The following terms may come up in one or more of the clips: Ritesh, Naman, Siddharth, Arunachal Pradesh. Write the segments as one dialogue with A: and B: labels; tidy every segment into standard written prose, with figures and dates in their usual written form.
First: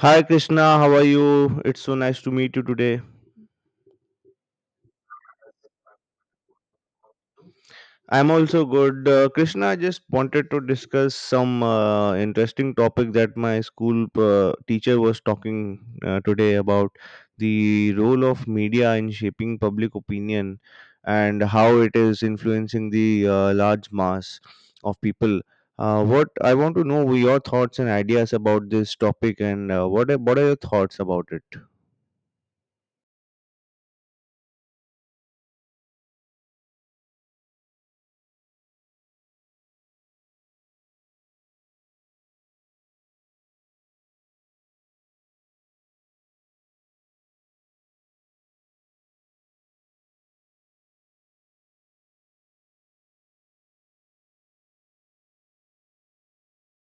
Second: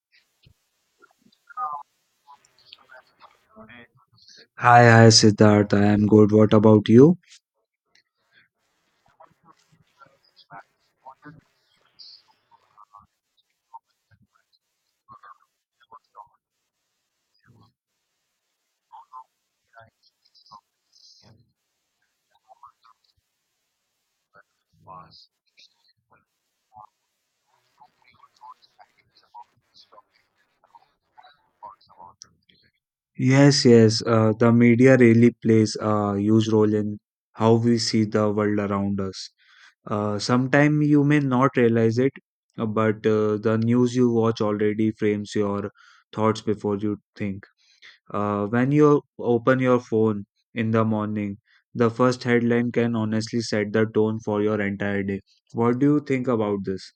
A: Hi Krishna, how are you? It's so nice to meet you today.
B: Hi, hi, Siddharth. I am good. What about you?
A: I'm also good. Krishna, I just wanted to discuss some interesting topic that my school teacher was talking today about the role of media in shaping public opinion and how it is influencing the large mass of people. What I want to know were your thoughts and ideas about this topic, and what are your thoughts about it?
B: Yes, yes. The media really plays a huge role in how we see the world around us. Sometime you may not realize it, but the news you watch already frames your thoughts before you think. When you open your phone in the morning, the first headline can honestly set the tone for your entire day. What do you think about this?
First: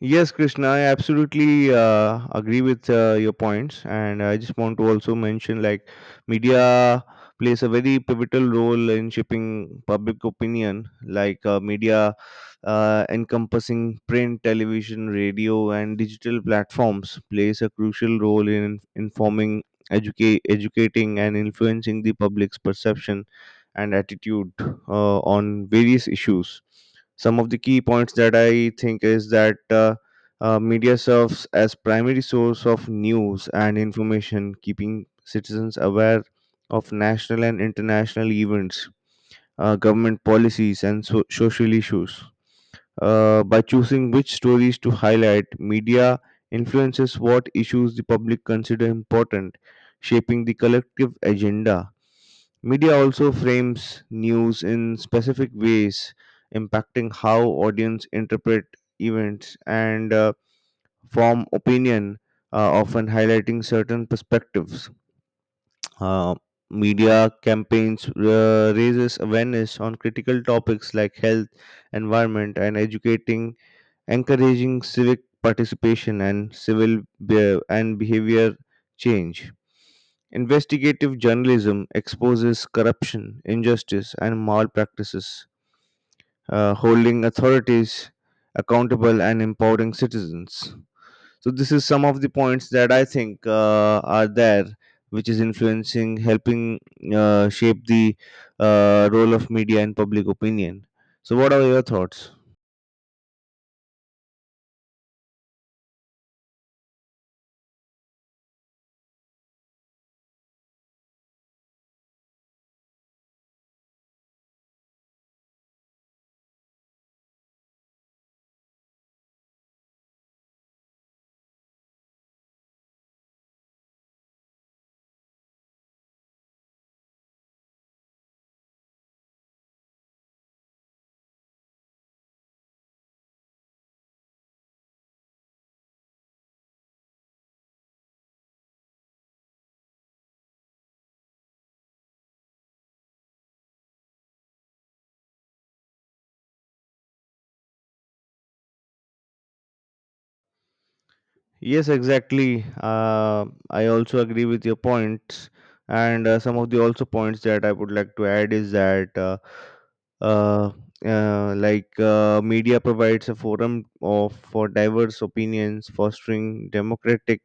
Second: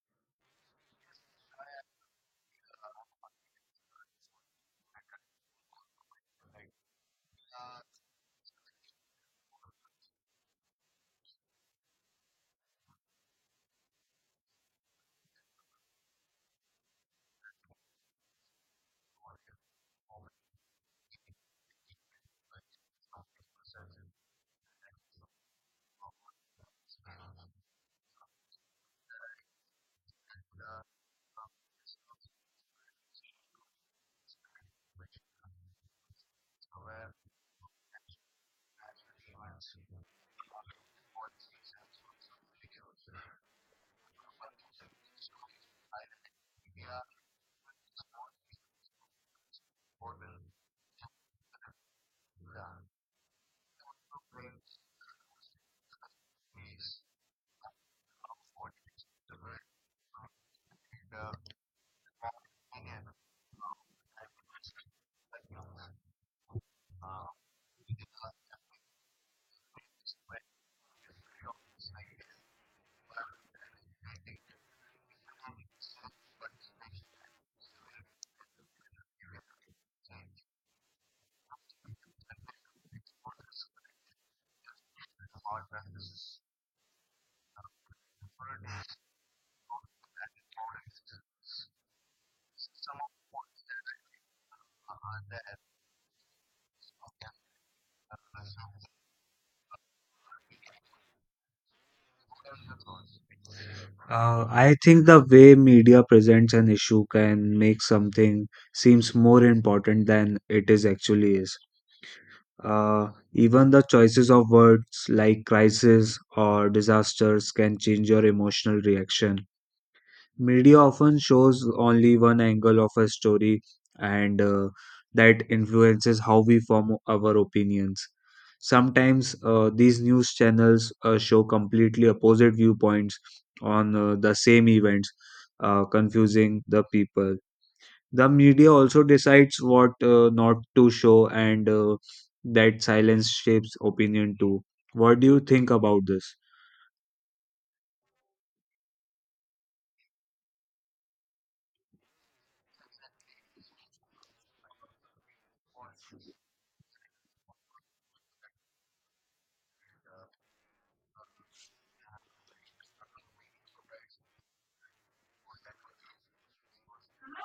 A: Yes, Krishna, I absolutely agree with your points, and I just want to also mention, like, media plays a very pivotal role in shaping public opinion. Like media encompassing print, television, radio, and digital platforms plays a crucial role in informing, educating, and influencing the public's perception and attitude on various issues. Some of the key points that I think is that media serves as primary source of news and information, keeping citizens aware of national and international events, government policies, and social issues. By choosing which stories to highlight, media influences what issues the public consider important, shaping the collective agenda. Media also frames news in specific ways, impacting how audience interpret events and form opinion, often highlighting certain perspectives. Uh, Media campaigns raises awareness on critical topics like health, environment, and educating, encouraging civic participation and behavior change. Investigative journalism exposes corruption, injustice, and malpractices, holding authorities accountable and empowering citizens. So, this is some of the points that I think are there, which is influencing, helping shape the role of media and public opinion. So, what are your thoughts?
B: I think the way media presents an issue can make something seems more important than it is actually is. Even the choices of words like crisis or disasters can change your emotional reaction. Media often shows only one angle of a story, and that influences how we form our opinions. Sometimes these news channels show completely opposite viewpoints on the same events, confusing the people. The media also decides what not to show, and that silence shapes opinion too. What do you think about this?
A: Yes, exactly. I also agree with your points, and some of the also points that I would like to add is that, uh, like media provides a for diverse opinions, fostering democratic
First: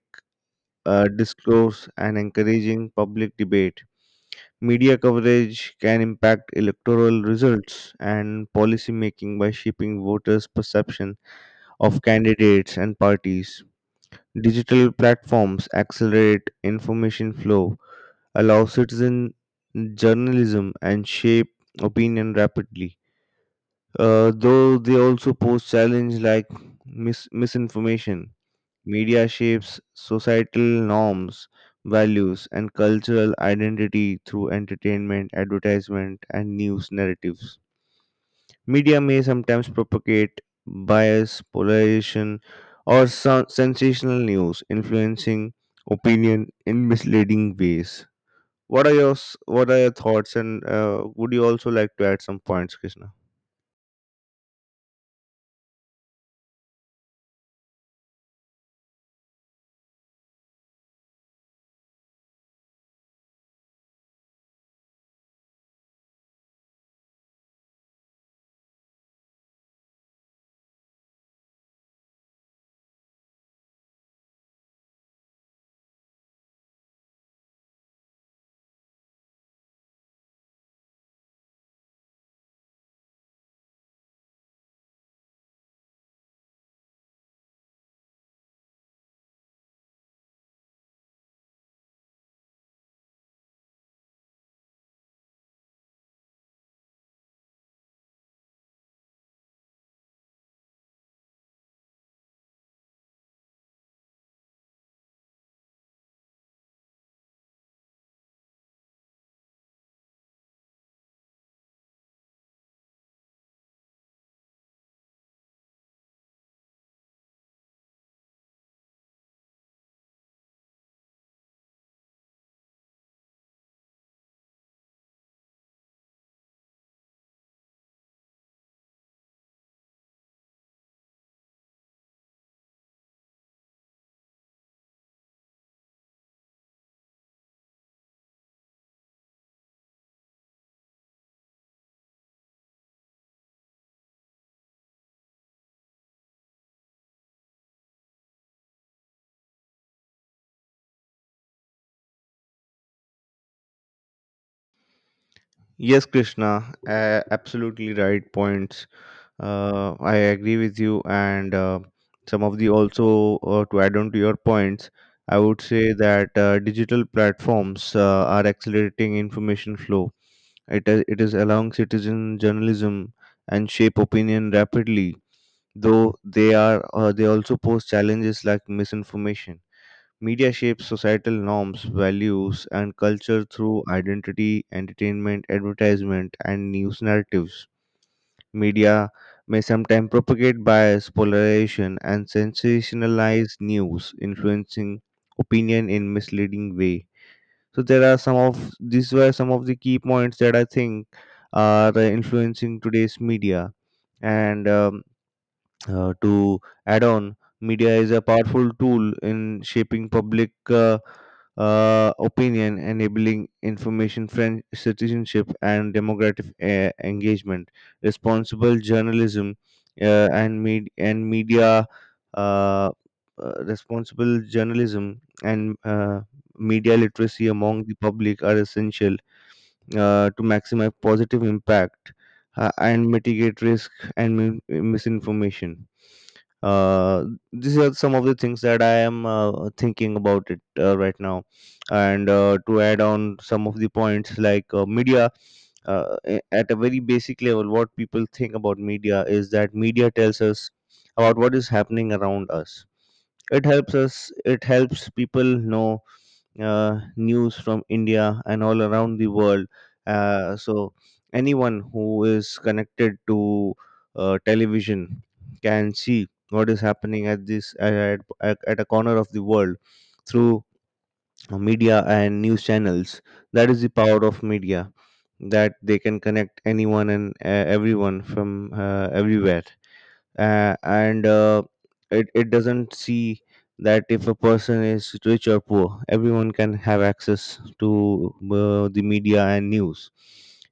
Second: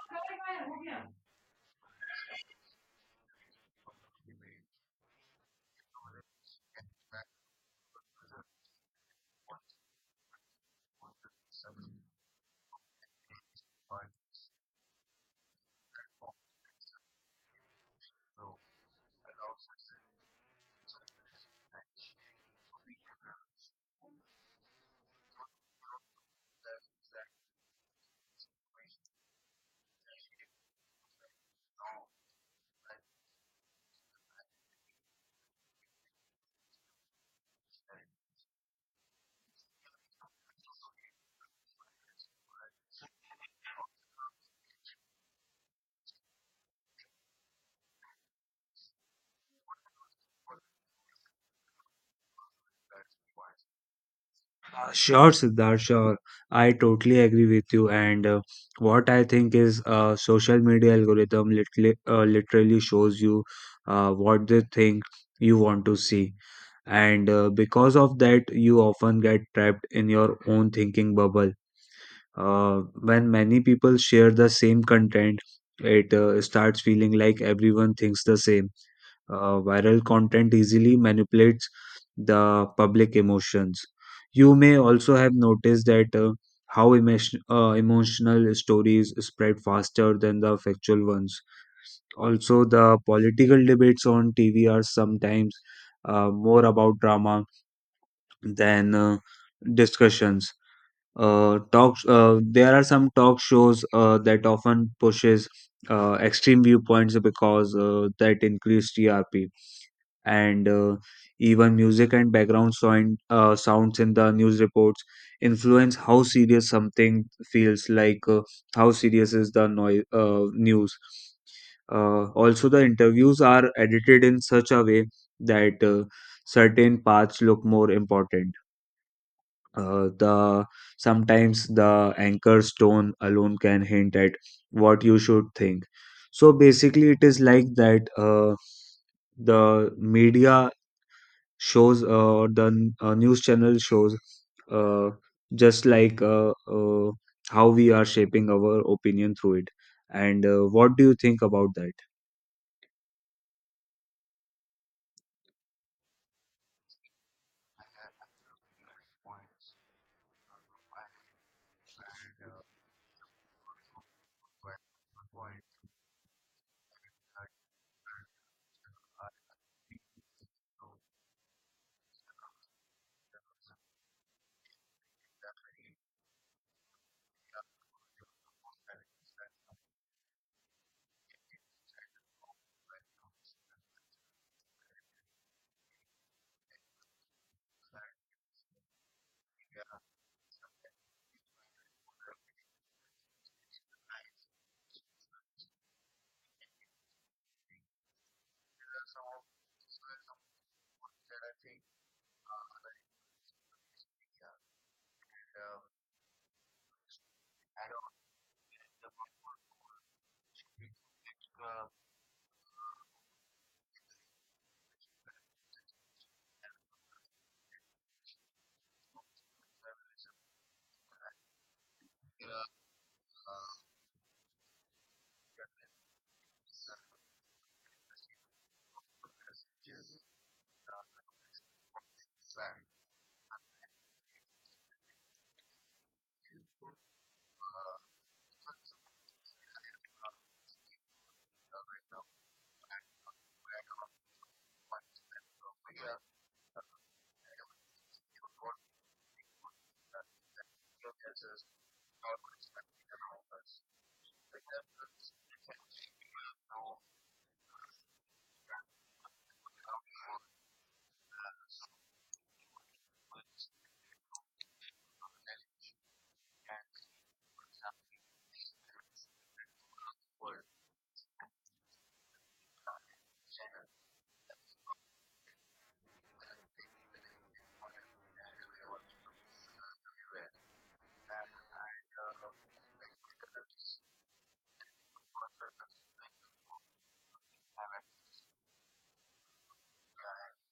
A: discourse and encouraging public debate. Media coverage can impact electoral results and policy making by shaping voters' perception of candidates and parties. Digital platforms accelerate information flow, allow citizen journalism, and shape opinion rapidly. Though they also pose challenges like misinformation. Media shapes societal norms, values, and cultural identity through entertainment, advertisement, and news narratives. Media may sometimes propagate bias, polarization, or sensational news, influencing opinion in misleading ways. What are your thoughts? And would you also like to add some points, Krishna?
B: Sure, Siddharth, sure. I totally agree with you. And what I think is social media algorithm literally, literally shows you what they think you want to see. And because of that, you often get trapped in your own thinking bubble. When many people share the same content, it starts feeling like everyone thinks the same. Viral content easily manipulates the public emotions. You may also have noticed that how emotional stories spread faster than the factual ones. Also, the political debates on TV are sometimes more about drama than discussions, talks. There are some talk shows that often pushes extreme viewpoints because that increase trp, and even music and background sound, sounds in the news reports influence how serious something feels like. How serious is the noise, news. Also, the interviews are edited in such a way that certain parts look more important. Uh, the sometimes the anchor stone alone can hint at what you should think. So basically it is like that, the media shows, or the news channel shows, uh, just like how we are shaping our opinion through it. And what do you think about that?
A: Yes, Krishna, absolutely right points. I agree with you, and some of the also, to add on to your points, I would say that digital platforms are accelerating information flow. It is allowing citizen journalism and shape opinion rapidly, though they also pose challenges like misinformation. Media shapes societal norms, values, and culture through identity, entertainment, advertisement, and news narratives. Media may sometimes propagate bias, polarization, and sensationalize news, influencing opinion in misleading way. So there are some of these were some of the key points that I think are influencing today's media. And to add on, media is a powerful tool in shaping public opinion, enabling information friend citizenship and democratic engagement. Responsible journalism and media uh, responsible journalism and media literacy among the public are essential to maximize positive impact and mitigate risk and misinformation. uh, these are some of the things that I am thinking about it right now. And to add on some of the points, like media, at a very basic level, what people think about media is that media tells us about what is happening around us. It helps us. It helps people know news from India and all around the world. So anyone who is connected to television can see what is happening at this at a corner of the world through media and news channels. That is the power of media that they can connect anyone and everyone from everywhere, and it doesn't see that if a person is rich or poor, everyone can have access to the media and news.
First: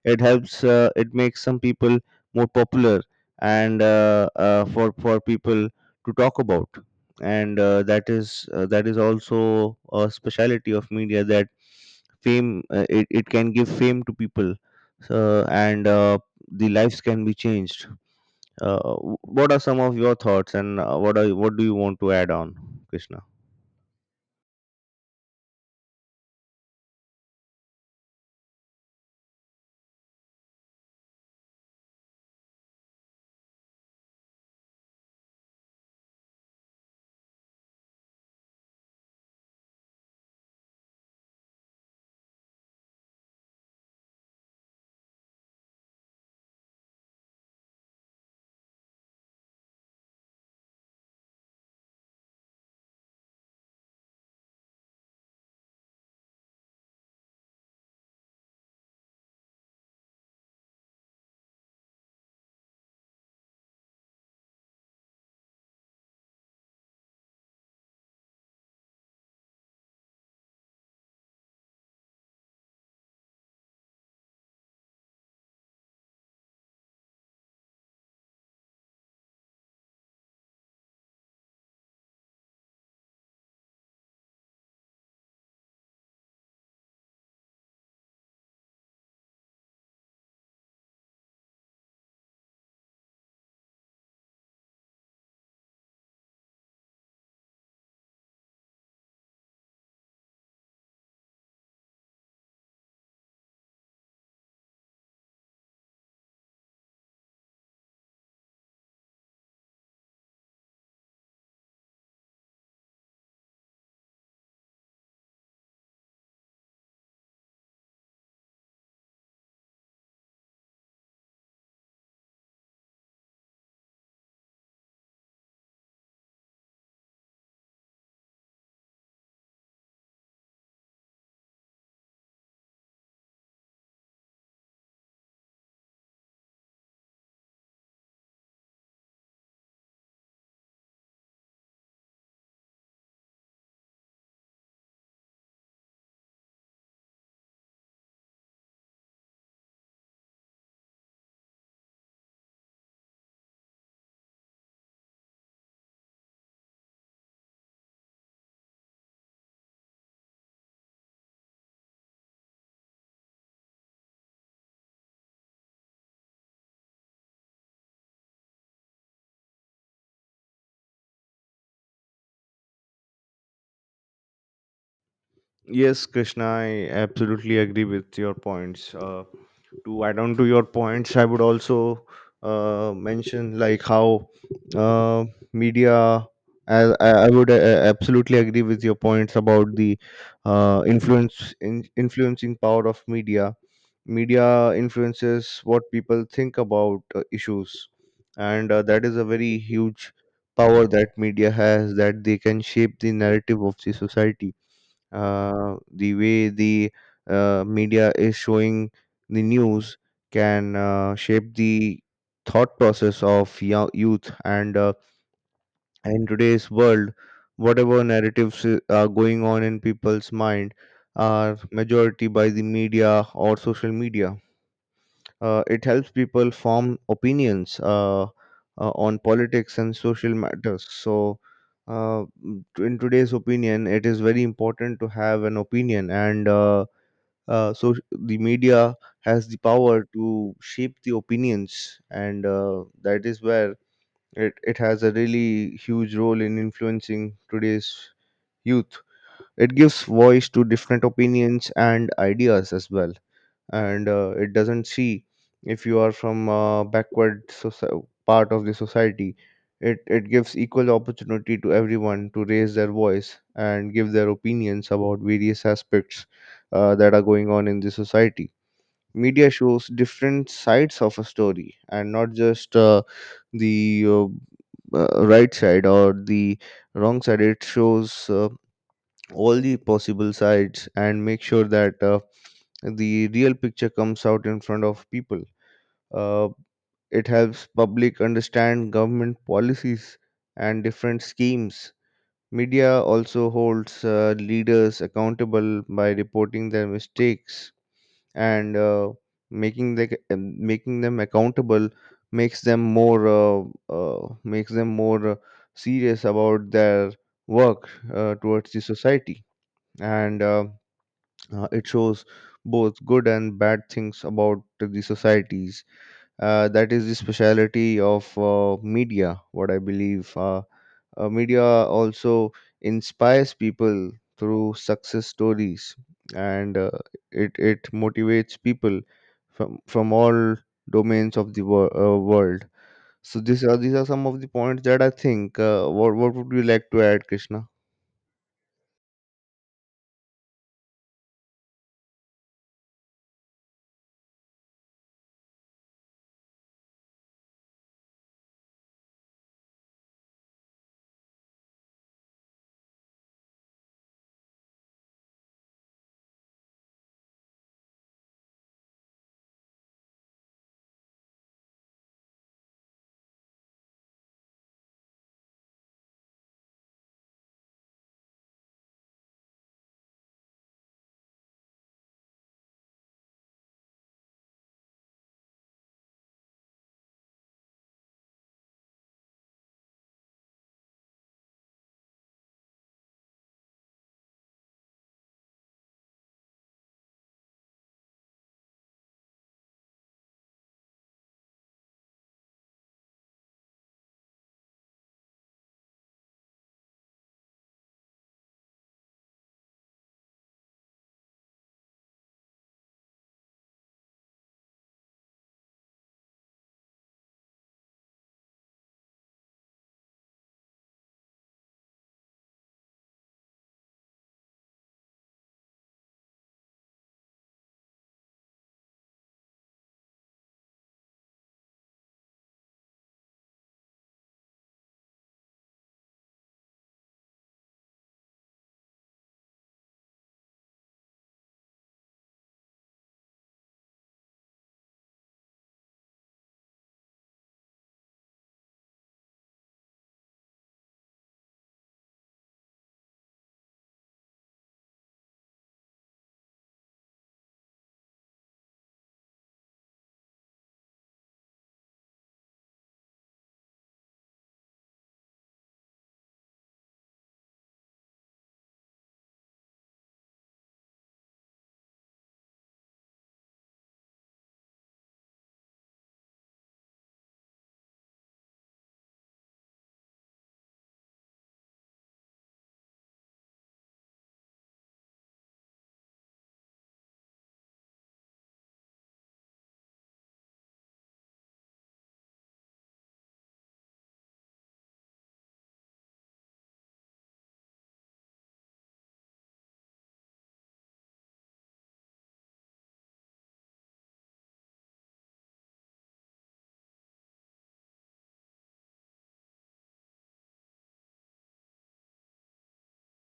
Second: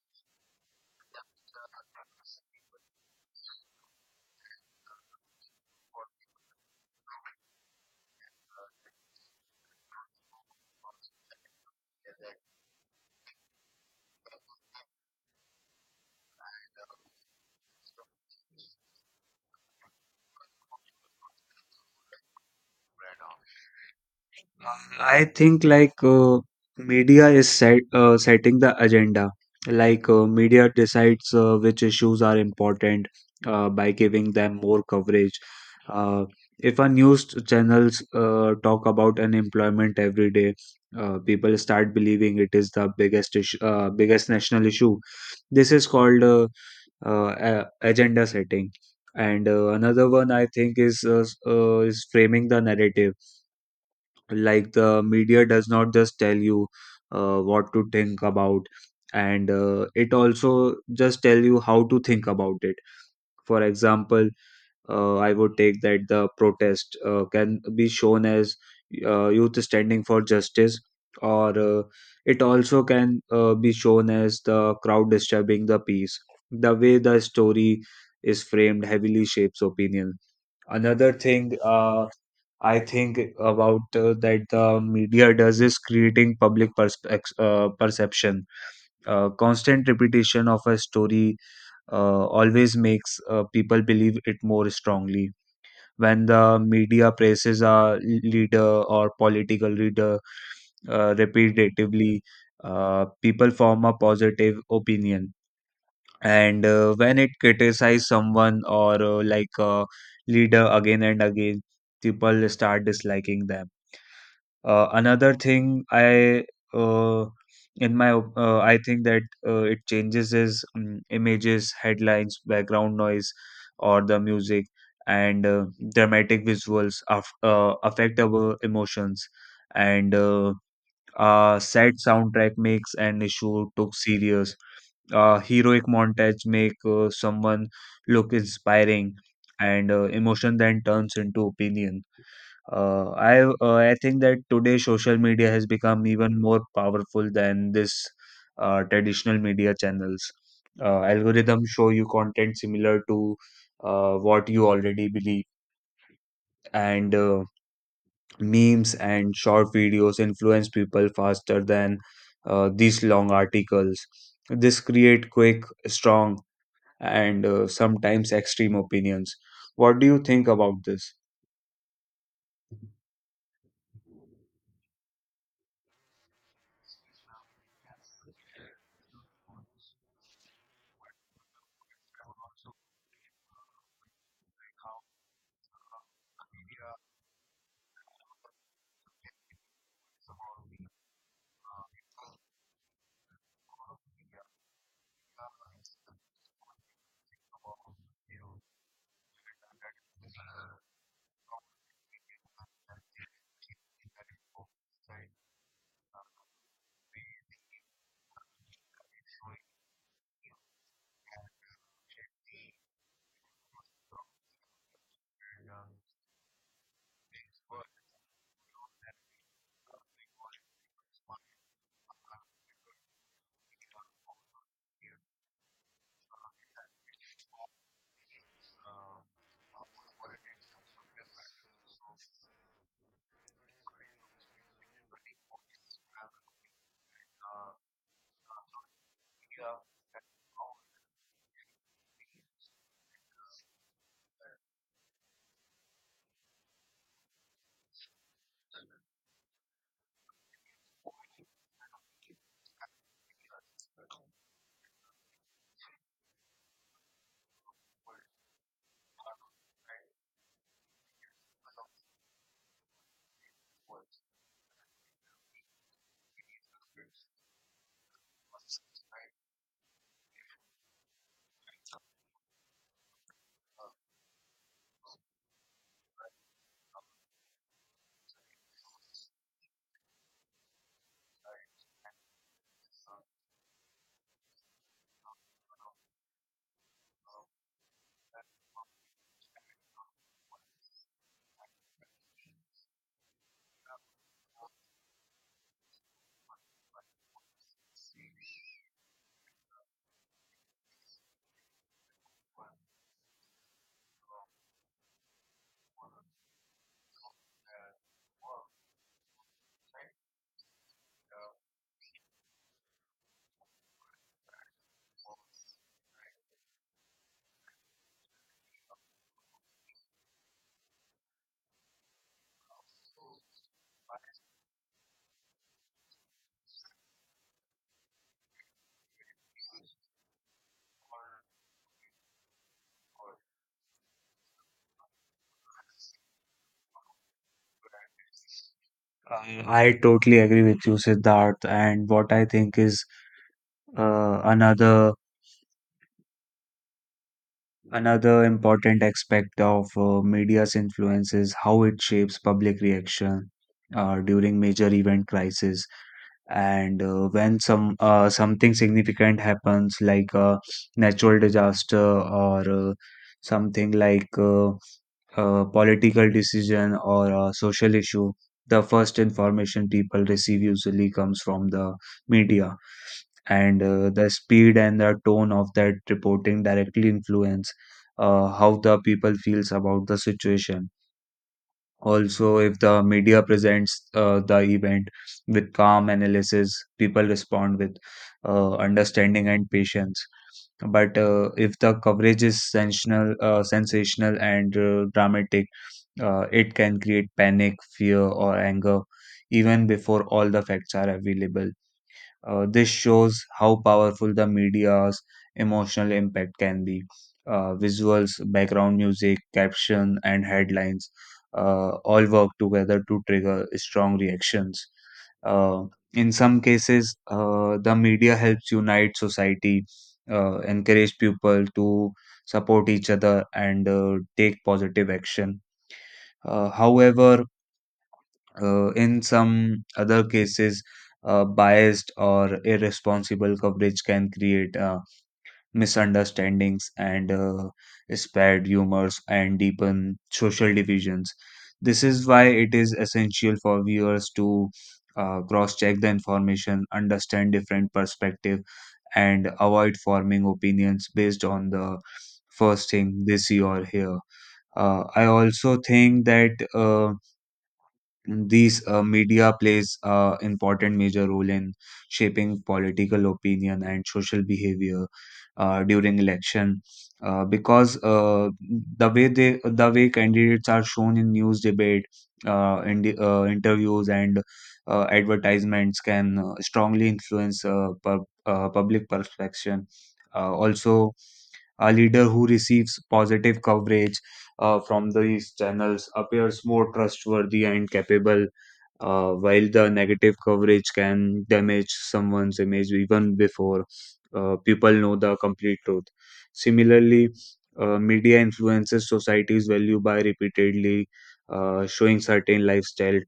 A: It helps, it makes some people more popular, and for people to talk about. And that is also a speciality of media, that fame, it can give fame to people. So, and the lives can be changed. uh, what are some of your thoughts, and what do you want to add on, Krishna?
B: I think like media is setting the agenda. Like media decides which issues are important by giving them more coverage. Uh, if our news channels talk about unemployment every day, people start believing it is the biggest issue, biggest national issue. This is called agenda setting. And another one I think is is framing the narrative. Like the media does not just tell you what to think about, and it also just tell you how to think about it. For example, I would take that the protest can be shown as youth standing for justice, or it also can be shown as the crowd disturbing the peace. The way the story is framed heavily shapes opinion. Another thing, I think about that the media does is creating public perception. Constant repetition of a story always makes people believe it more strongly. When the media praises a leader or political leader repetitively, people form a positive opinion. And when it criticizes someone or like a leader again and again, people start disliking them. Uh, another thing I uh, in my op- I think that it changes is images, headlines, background noise, or the music, and dramatic visuals affect our emotions, and a sad soundtrack makes an issue took serious. Heroic montage make someone look inspiring, and emotion then turns into opinion. I think that today social media has become even more powerful than this traditional media channels. Algorithms show you content similar to what you already believe, and memes and short videos influence people faster than these long articles. This create quick, strong, and sometimes extreme opinions. What do you think about this?
A: Yes, Krishna, I absolutely agree with your points. To add on to your points, I would also mention, like, how uh, media. I would absolutely agree with your points about the influencing power of media. Media influences what people think about issues, and that is a very huge power that media has, that they can shape the narrative of the society. The way the media is showing the news can shape the thought process of youth. And in today's world, whatever narratives are going on in people's mind are majority by the media or social media. It helps people form opinions on politics and social matters. So, in today's opinion, it is very important to have an opinion, and the media has the power to shape the opinions, and that is where it has a really huge role in influencing today's youth. It gives voice to different opinions and ideas as well, and it doesn't see, if you are from a backward part of the society, it gives equal opportunity to everyone to raise their voice and give their opinions about various aspects that are going on in the society. Media shows different sides of a story and not just the right side or the wrong side. It shows all the possible sides and make sure that the real picture comes out in front of people. Uh, it helps public understand government policies and different schemes. Media also holds leaders accountable by reporting their mistakes and making them accountable. Makes them more uh, makes them more uh, serious about their work towards the society. And it shows both good and bad things about the societies. That is the speciality of media, what I believe. Media also inspires people through success stories, and it motivates people from all domains of the world. These are some of the points that I think. What would you like to add, Krishna?
B: I totally agree with you, Siddharth. And what I think is uh, another another important aspect of media's influence is how it shapes public reaction during major event crisis. And when something significant happens, like a natural disaster or something like a political decision or a social issue, the first information people receive usually comes from the media, and the speed and the tone of that reporting directly influence how the people feels about the situation. Also, if the media presents the event with calm analysis, people respond with understanding and patience. But if the coverage is sensational, sensational and dramatic, it can create panic, fear, or anger even before all the facts are available. This shows how powerful the media's emotional impact can be. Visuals, background music, caption, and headlines all work together to trigger strong reactions. Uh, in some cases, the media helps unite society, encourage people to support each other, and take positive action. However, in some other cases biased or irresponsible coverage can create misunderstandings and spread rumors and deepen social divisions. This is why it is essential for viewers to cross check the information, understand different perspective, and avoid forming opinions based on the first thing they see or hear. I also think that these media plays a important major role in shaping political opinion and social behavior during election because the way candidates are shown in news debate, in the, interviews and advertisements can strongly influence public perception. Also, a leader who receives positive coverage from these channels appears more trustworthy and capable, while the negative coverage can damage someone's image even before people know the complete truth. Similarly, media influences society's value by repeatedly showing certain lifestyle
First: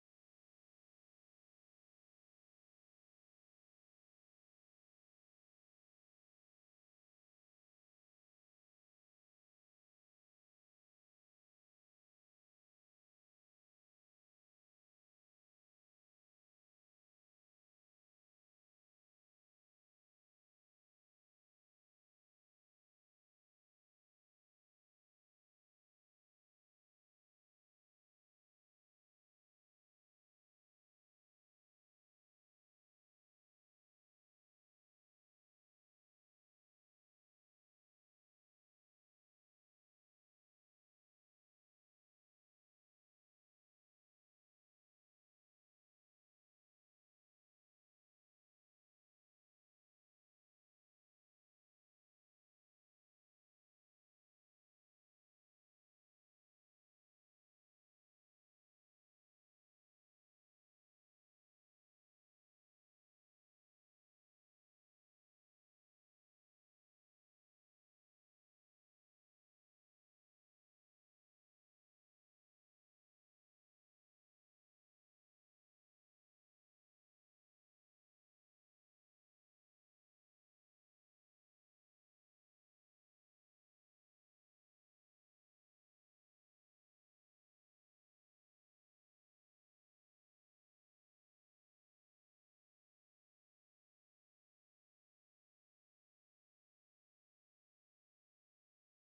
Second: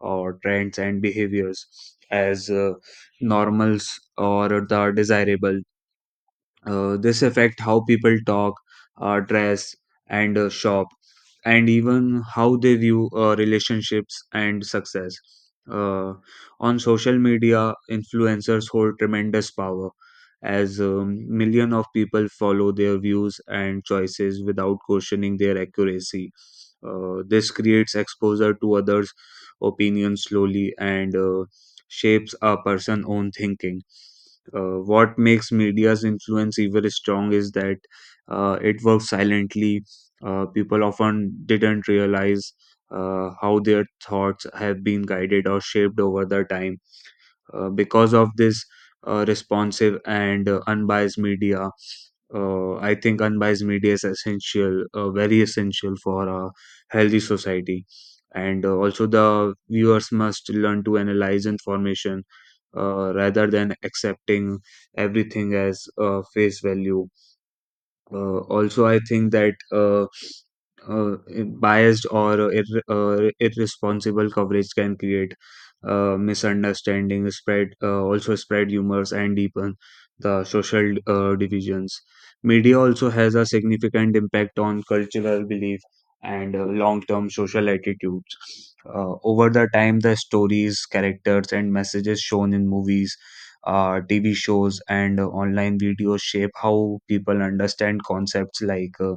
B: or trends and behaviors as normals or the desirable. This affect how people talk, dress, and shop, and even how they view relationships and success. Uh, on social media, influencers hold tremendous power as million of people follow their views and choices without questioning their accuracy. This creates exposure to others' opinions slowly and shapes a person's own thinking. What makes media's influence even strong is that it works silently. People often didn't realize how their thoughts have been guided or shaped over the time. Because of this responsive and unbiased media, I think unbiased media is essential, very essential for a healthy society. And also, the viewers must learn to analyze information rather than accepting everything as face value. Also, I think that uh, biased or irresponsible coverage can create misunderstanding, spread, also spread rumors and deepen the social divisions. Media also has a significant impact on cultural belief and long-term social attitudes. Over the time, the stories, characters, and messages shown in movies, TV shows and online videos shape how people understand concepts like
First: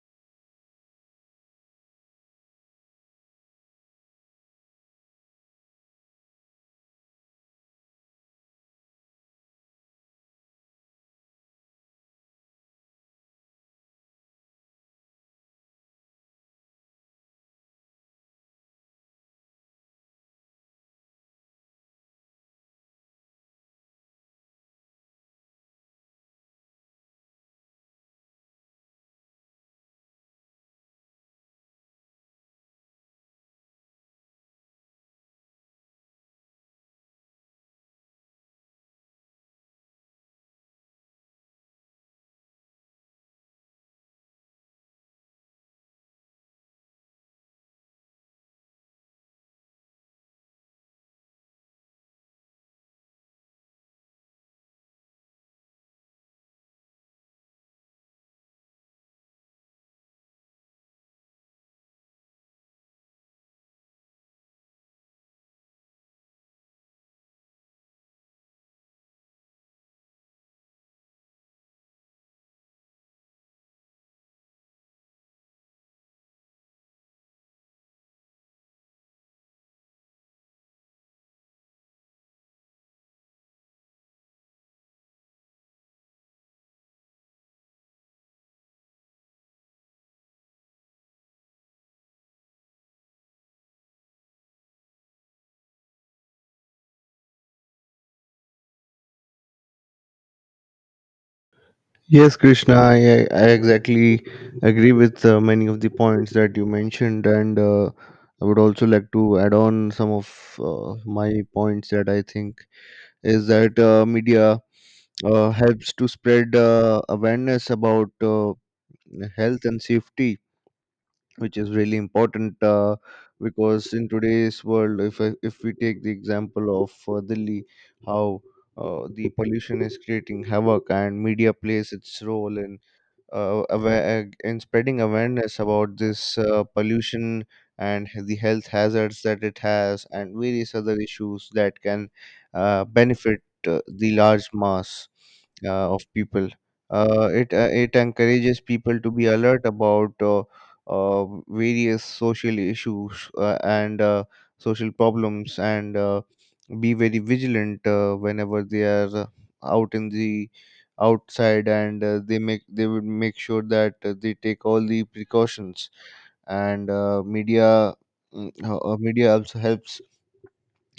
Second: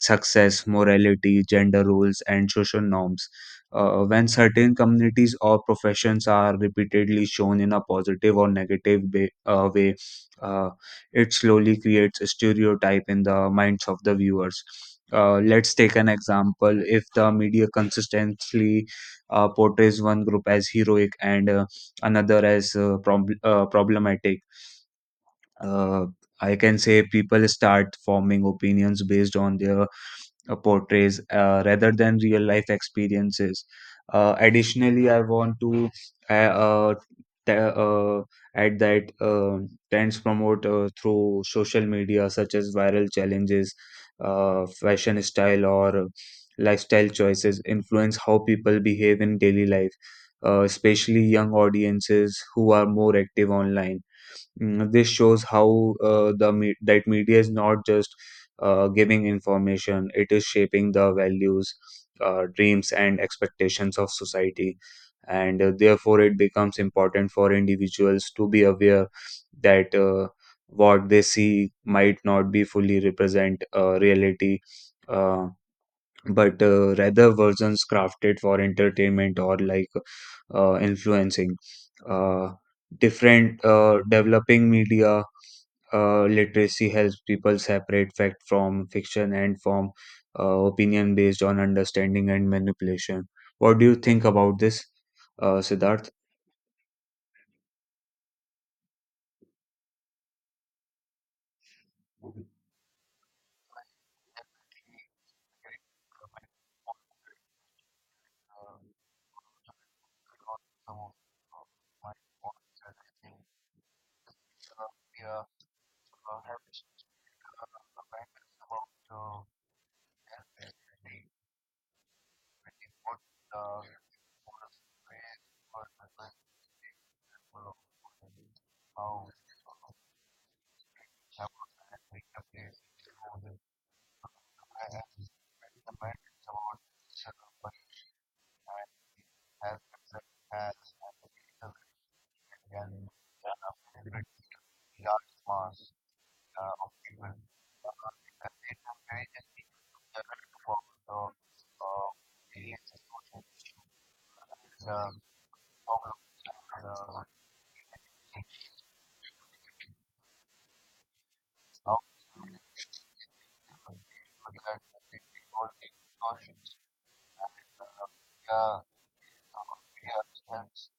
B: success, morality, gender roles, and social norms. When certain communities or professions are repeatedly shown in a positive or negative way, uh, it slowly creates a stereotype in the minds of the viewers. Let's take an example. If the media consistently portrays one group as heroic and another as problematic, uh, I can say people start forming opinions based on their portrays rather than real life experiences. Additionally, I want to uh, uh, t- uh, add that trends promote through social media, such as viral challenges, fashion style, or lifestyle choices, influence how people behave in daily life, especially young audiences who are more active online. Mm, this shows how that media is not just giving information, it is shaping the values, dreams and expectations of society, and therefore it becomes important for individuals to be aware that what they see might not be fully represent reality. Uh, but rather versions crafted for entertainment or like influencing uh, different developing media literacy helps people separate fact from fiction and from opinion based on understanding and manipulation. What do you think about this, siddharth?
A: Yes, Krishna, I exactly agree with many of the points that you mentioned, and I would also like to add on some of my points that I think is that media helps to spread awareness about health and safety, which is really important, because in today's world, if we take the example of Delhi, how the pollution is creating havoc, and media plays its role in aware and spreading awareness about this pollution and the health hazards that it has and various other issues that can benefit the large mass of people. It encourages people to be alert about various social issues and social problems, and be very vigilant whenever they are out in the outside, and they would make sure that they take all the precautions. And media also helps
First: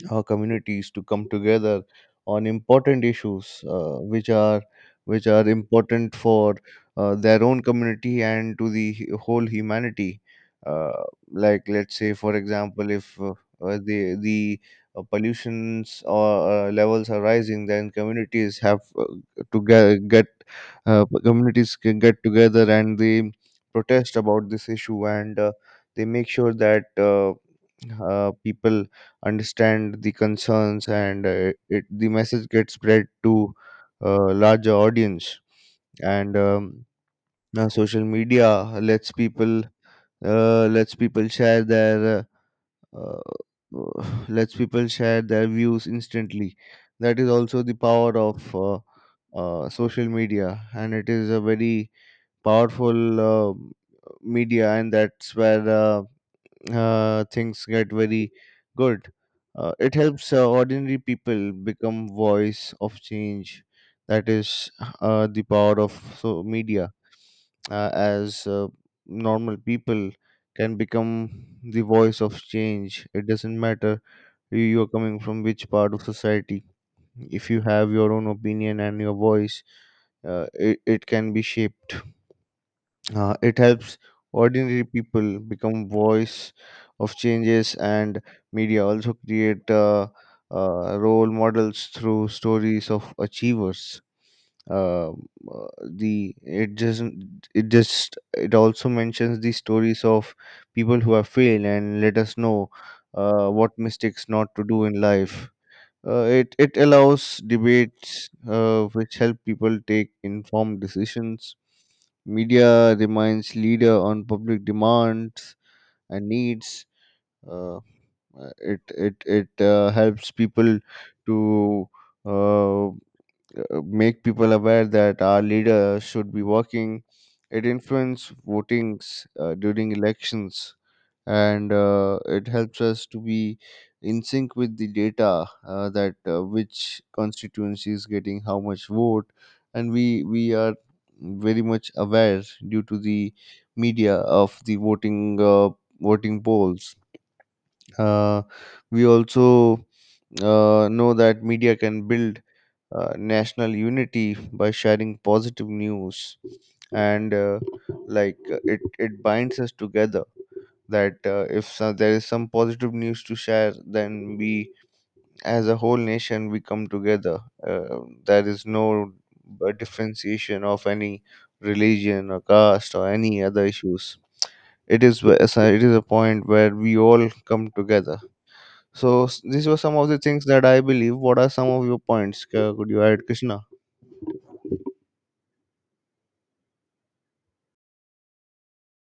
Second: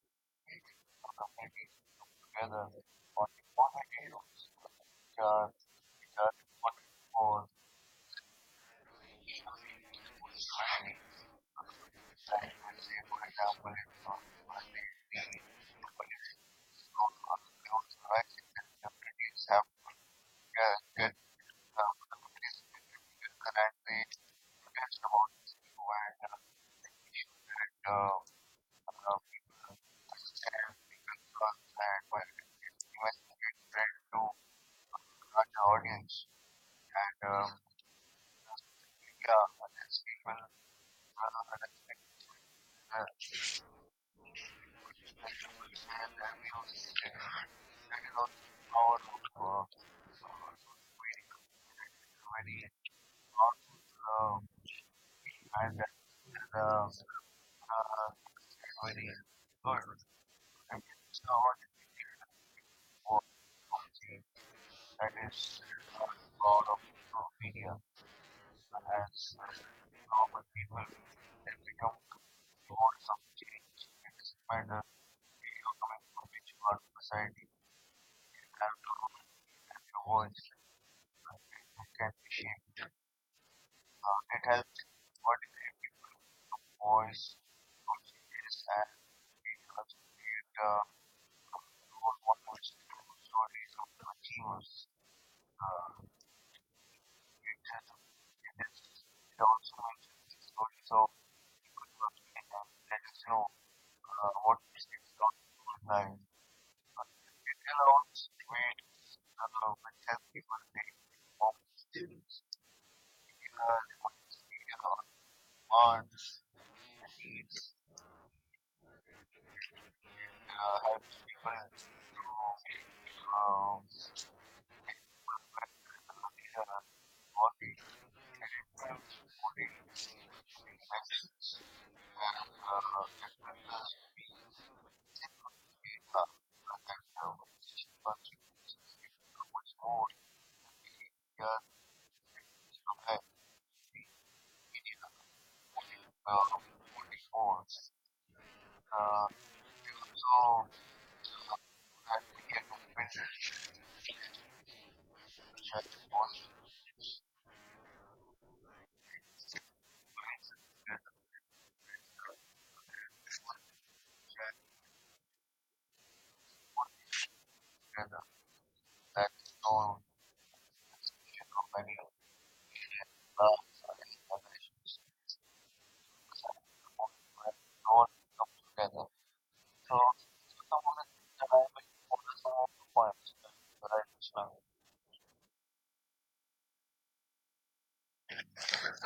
A: our communities to come together on important issues which are important for their own community and to the whole humanity. uh, like, let's say for example, if the the pollutions or levels are rising, then communities have to ge- get communities can get together and they protest about this issue. And they make sure that people understand the concerns, and the message gets spread to larger audience. And now social media lets people, lets people share their lets people share their views instantly. That is also the power of social media, and it is a very powerful media, and that's where things get very good. It helps ordinary people become voice of change. That is the power of media, as normal people can become the voice of change. It doesn't matter you are coming from which part of society. If you have your own opinion and your voice, it can be shaped. It helps ordinary people become voice of changes, and media also create role models through stories of achievers. Um, Uh, the it doesn't it just It also mentions the stories of people who have failed and let us know what mistakes not to do in life. It allows debates which help people take informed decisions. Media reminds leader on public demands and needs. Uh, uh, it it helps people to uh, make people aware that our leaders should be working. It influences votings during elections, and it helps us to be in sync with the data, that which constituency is getting how much vote, and we are very much aware due to the media of the voting polls. Uh, we also know that media can build national unity by sharing positive news, and like, it binds us together, that if there is some positive news to share, then we, as a whole nation, we come together. uh, there is no differentiation of any religion or caste or any other issues. It is a point where we all come together. These were some of the things that I believe. What are some of your points? Could you add, Krishna?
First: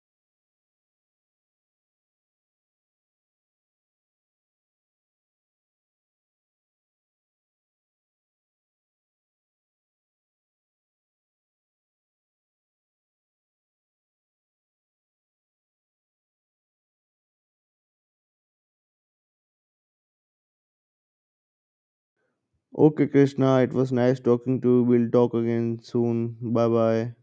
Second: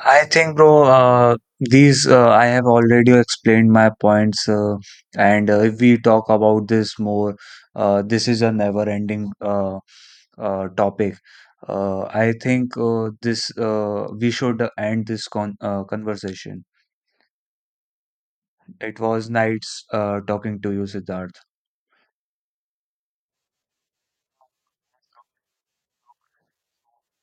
B: I think, bro, these I have already explained my points, and if we talk about this more, this is a never-ending topic. I think this we should end this conversation. It was nice talking to you, Siddharth.
A: Okay, Krishna, it was nice talking to you. We'll talk again soon. Bye bye.